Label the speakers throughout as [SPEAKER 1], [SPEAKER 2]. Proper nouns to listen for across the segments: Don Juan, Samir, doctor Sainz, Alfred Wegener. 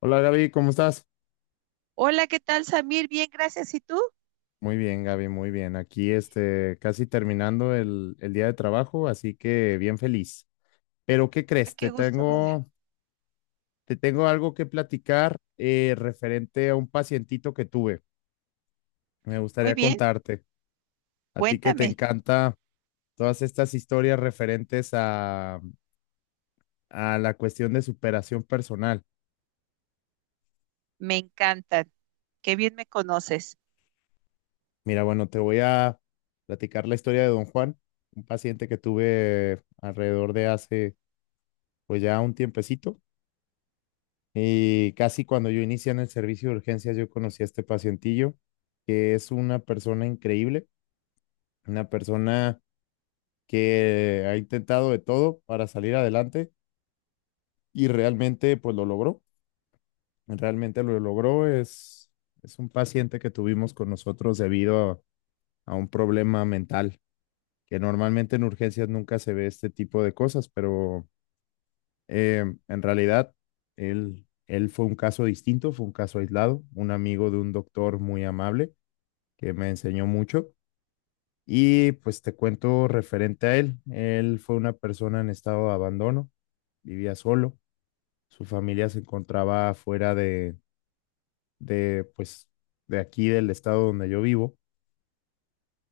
[SPEAKER 1] Hola Gaby, ¿cómo estás?
[SPEAKER 2] Hola, ¿qué tal, Samir? Bien, gracias. ¿Y tú?
[SPEAKER 1] Muy bien, Gaby, muy bien. Aquí casi terminando el día de trabajo, así que bien feliz. Pero ¿qué
[SPEAKER 2] Ah,
[SPEAKER 1] crees?
[SPEAKER 2] qué gusto me da.
[SPEAKER 1] Te tengo algo que platicar referente a un pacientito que tuve. Me
[SPEAKER 2] Muy
[SPEAKER 1] gustaría
[SPEAKER 2] bien,
[SPEAKER 1] contarte. A ti que te
[SPEAKER 2] cuéntame.
[SPEAKER 1] encanta todas estas historias a la cuestión de superación personal.
[SPEAKER 2] Me encantan. Qué bien me conoces.
[SPEAKER 1] Mira, bueno, te voy a platicar la historia de Don Juan, un paciente que tuve alrededor de hace pues ya un tiempecito. Y casi cuando yo inicié en el servicio de urgencias, yo conocí a este pacientillo, que es una persona increíble, una persona que ha intentado de todo para salir adelante y realmente pues lo logró, realmente lo logró. Es un paciente que tuvimos con nosotros a un problema mental, que normalmente en urgencias nunca se ve este tipo de cosas, pero en realidad él fue un caso distinto, fue un caso aislado, un amigo de un doctor muy amable que me enseñó mucho. Y pues te cuento referente a él. Él fue una persona en estado de abandono, vivía solo, su familia se encontraba fuera de, pues, de aquí, del estado donde yo vivo.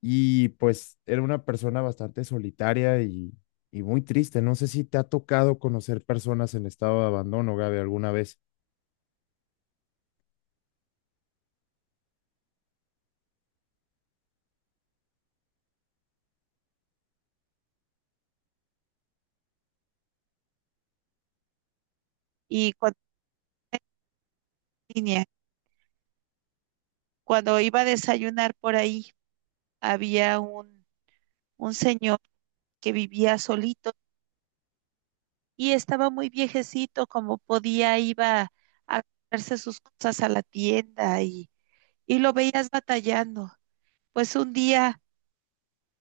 [SPEAKER 1] Y pues era una persona bastante solitaria y muy triste. No sé si te ha tocado conocer personas en estado de abandono, Gaby, alguna vez.
[SPEAKER 2] Y cuando niña, cuando iba a desayunar por ahí, había un señor que vivía solito y estaba muy viejecito, como podía, iba a comprarse sus cosas a la tienda y lo veías batallando. Pues un día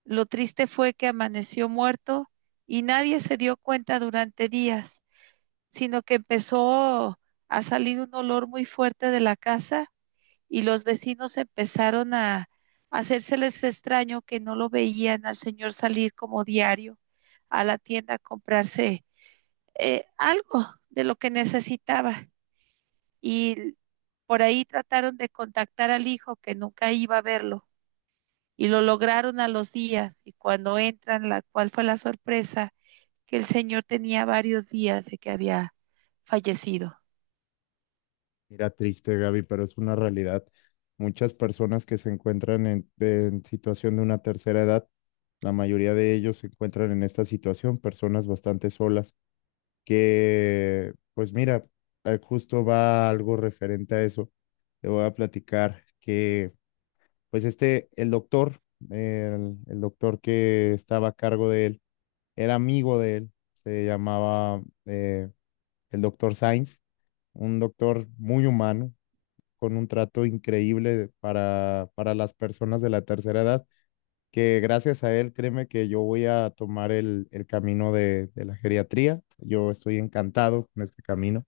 [SPEAKER 2] lo triste fue que amaneció muerto y nadie se dio cuenta durante días, sino que empezó a salir un olor muy fuerte de la casa y los vecinos empezaron a hacérseles extraño que no lo veían al señor salir como diario a la tienda a comprarse algo de lo que necesitaba. Y por ahí trataron de contactar al hijo que nunca iba a verlo y lo lograron a los días y cuando entran, la cual fue la sorpresa que el señor tenía varios días de que había fallecido.
[SPEAKER 1] Mira, triste, Gaby, pero es una realidad. Muchas personas que se encuentran en situación de una tercera edad, la mayoría de ellos se encuentran en esta situación, personas bastante solas, que, pues mira, justo va algo referente a eso. Te voy a platicar que, pues este, el doctor, el doctor que estaba a cargo de él, era amigo de él, se llamaba el doctor Sainz, un doctor muy humano con un trato increíble para las personas de la tercera edad, que gracias a él, créeme que yo voy a tomar el camino de la geriatría. Yo estoy encantado con este camino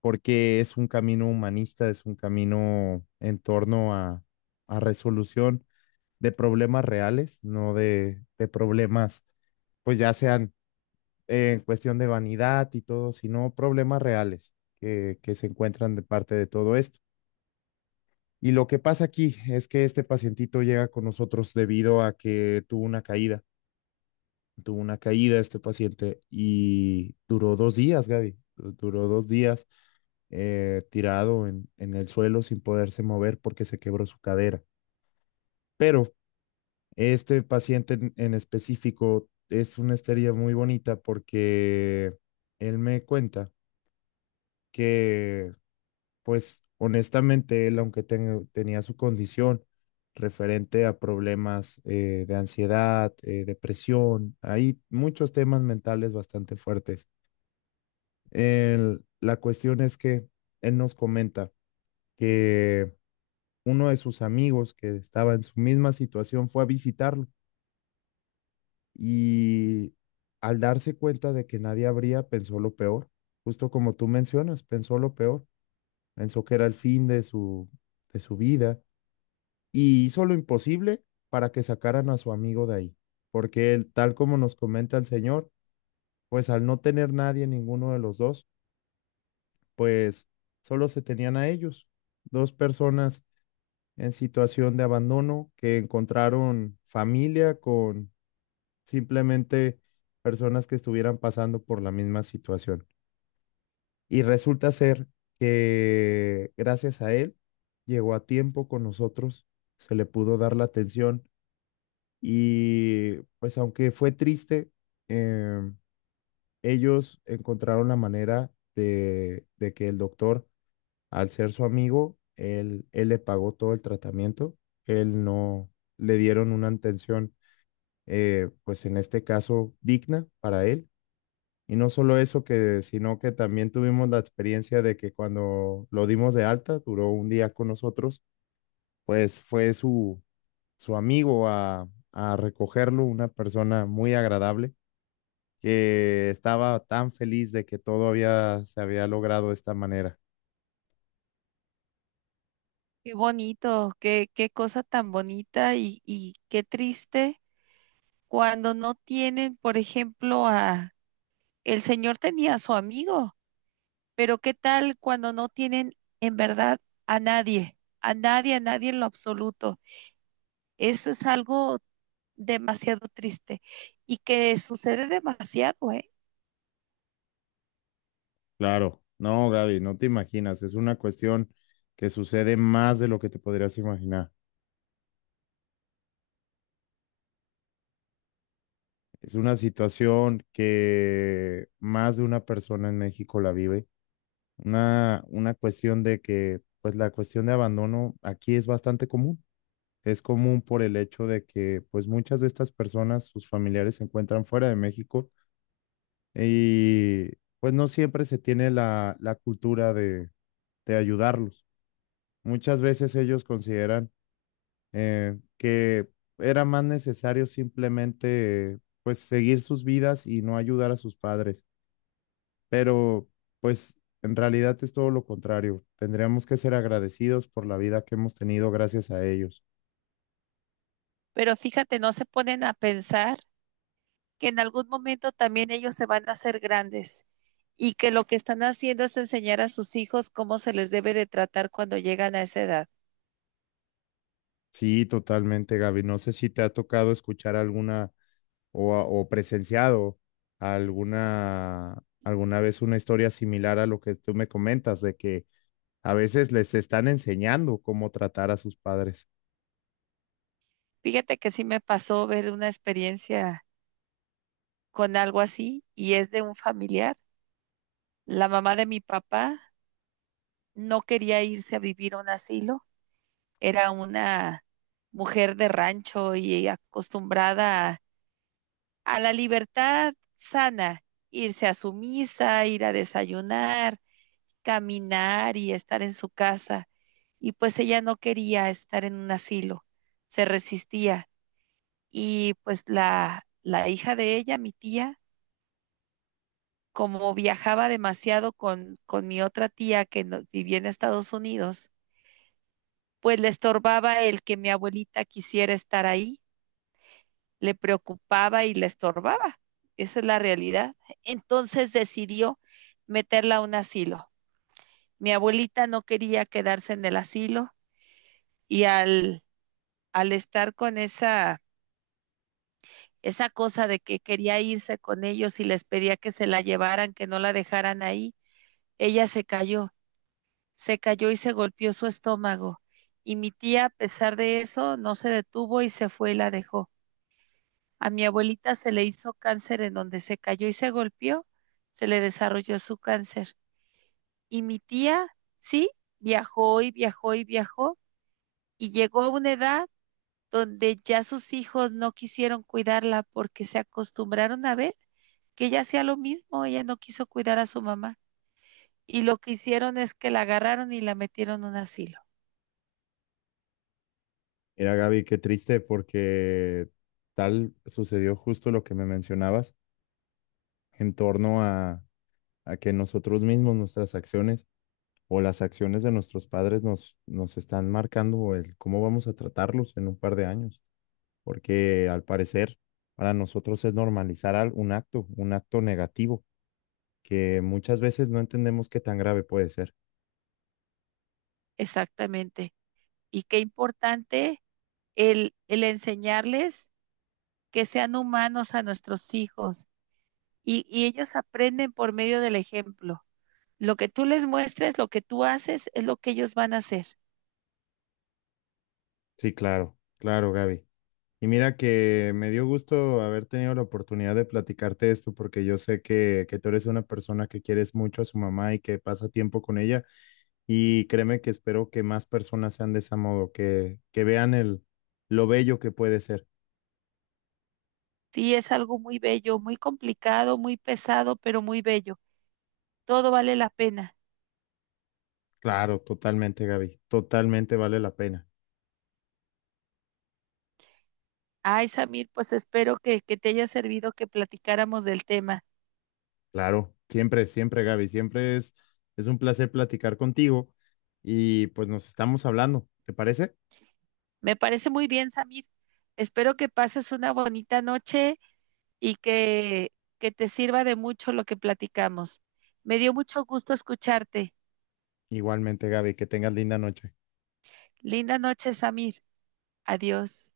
[SPEAKER 1] porque es un camino humanista, es un camino a resolución de problemas reales, no de, de problemas, pues ya sean en cuestión de vanidad y todo, sino problemas reales que se encuentran de parte de todo esto. Y lo que pasa aquí es que este pacientito llega con nosotros debido a que tuvo una caída este paciente y duró dos días, Gaby, duró dos días tirado en el suelo sin poderse mover porque se quebró su cadera. Pero este paciente en específico es una historia muy bonita porque él me cuenta que pues honestamente, él, aunque tenía su condición referente a problemas de ansiedad, depresión, hay muchos temas mentales bastante fuertes. La cuestión es que él nos comenta que uno de sus amigos que estaba en su misma situación fue a visitarlo y al darse cuenta de que nadie abría, pensó lo peor, justo como tú mencionas, pensó lo peor, pensó que era el fin de de su vida y hizo lo imposible para que sacaran a su amigo de ahí, porque él, tal como nos comenta el Señor, pues al no tener nadie, ninguno de los dos, pues solo se tenían a ellos, dos personas en situación de abandono que encontraron familia con simplemente personas que estuvieran pasando por la misma situación. Y resulta ser que gracias a él llegó a tiempo con nosotros, se le pudo dar la atención. Y pues aunque fue triste, em, ellos encontraron la manera de que el doctor, al ser su amigo, él le pagó todo el tratamiento, él no le dieron una atención, pues en este caso, digna para él. Y no solo eso, que, sino que también tuvimos la experiencia de que cuando lo dimos de alta, duró un día con nosotros, pues fue su amigo a recogerlo, una persona muy agradable que estaba tan feliz de que todo había, se había logrado de esta manera.
[SPEAKER 2] Qué bonito, qué, qué cosa tan bonita y qué triste cuando no tienen, por ejemplo, a, el señor tenía a su amigo, pero qué tal cuando no tienen en verdad a nadie, a nadie, a nadie en lo absoluto. Eso es algo demasiado triste y que sucede demasiado, ¿eh?
[SPEAKER 1] Claro, no, Gaby, no te imaginas, es una cuestión que sucede más de lo que te podrías imaginar. Es una situación que más de una persona en México la vive. Una cuestión de que, pues la cuestión de abandono aquí es bastante común. Es común por el hecho de que, pues muchas de estas personas, sus familiares se encuentran fuera de México. Y pues no siempre se tiene la cultura de ayudarlos. Muchas veces ellos consideran que era más necesario simplemente pues seguir sus vidas y no ayudar a sus padres. Pero pues en realidad es todo lo contrario. Tendríamos que ser agradecidos por la vida que hemos tenido gracias a ellos.
[SPEAKER 2] Pero fíjate, no se ponen a pensar que en algún momento también ellos se van a hacer grandes y que lo que están haciendo es enseñar a sus hijos cómo se les debe de tratar cuando llegan a esa edad.
[SPEAKER 1] Sí, totalmente, Gaby. No sé si te ha tocado escuchar alguna o presenciado alguna vez una historia similar a lo que tú me comentas, de que a veces les están enseñando cómo tratar a sus padres.
[SPEAKER 2] Fíjate que sí me pasó ver una experiencia con algo así y es de un familiar. La mamá de mi papá no quería irse a vivir a un asilo, era una mujer de rancho y acostumbrada a la libertad sana, irse a su misa, ir a desayunar, caminar y estar en su casa. Y pues ella no quería estar en un asilo, se resistía. Y pues la hija de ella, mi tía, como viajaba demasiado con mi otra tía que vivía en Estados Unidos, pues le estorbaba el que mi abuelita quisiera estar ahí, le preocupaba y le estorbaba. Esa es la realidad. Entonces decidió meterla a un asilo. Mi abuelita no quería quedarse en el asilo y al estar con esa, esa cosa de que quería irse con ellos y les pedía que se la llevaran, que no la dejaran ahí, ella se cayó y se golpeó su estómago. Y mi tía, a pesar de eso, no se detuvo y se fue y la dejó. A mi abuelita se le hizo cáncer en donde se cayó y se golpeó, se le desarrolló su cáncer. Y mi tía, sí, viajó y viajó y viajó y llegó a una edad donde ya sus hijos no quisieron cuidarla porque se acostumbraron a ver que ella hacía lo mismo, ella no quiso cuidar a su mamá. Y lo que hicieron es que la agarraron y la metieron en un asilo.
[SPEAKER 1] Mira, Gaby, qué triste porque tal sucedió justo lo que me mencionabas en torno a, a que nosotros mismos, nuestras acciones o las acciones de nuestros padres nos están marcando el cómo vamos a tratarlos en un par de años, porque al parecer para nosotros es normalizar un acto negativo, que muchas veces no entendemos qué tan grave puede ser.
[SPEAKER 2] Exactamente. Y qué importante el enseñarles que sean humanos a nuestros hijos. Y ellos aprenden por medio del ejemplo. Lo que tú les muestres, lo que tú haces, es lo que ellos van a hacer.
[SPEAKER 1] Sí, claro, claro, Gaby. Y mira que me dio gusto haber tenido la oportunidad de platicarte esto, porque yo sé que tú eres una persona que quieres mucho a su mamá y que pasa tiempo con ella. Y créeme que espero que más personas sean de ese modo, que vean el, lo bello que puede ser.
[SPEAKER 2] Sí, es algo muy bello, muy complicado, muy pesado, pero muy bello, todo vale la pena.
[SPEAKER 1] Claro, totalmente, Gaby. Totalmente vale la pena.
[SPEAKER 2] Ay, Samir, pues espero que te haya servido que platicáramos del tema.
[SPEAKER 1] Claro, siempre, siempre, Gaby, siempre es un placer platicar contigo y pues nos estamos hablando, ¿te parece?
[SPEAKER 2] Me parece muy bien, Samir. Espero que pases una bonita noche y que te sirva de mucho lo que platicamos. Me dio mucho gusto escucharte.
[SPEAKER 1] Igualmente, Gaby, que tengas linda noche.
[SPEAKER 2] Linda noche, Samir. Adiós.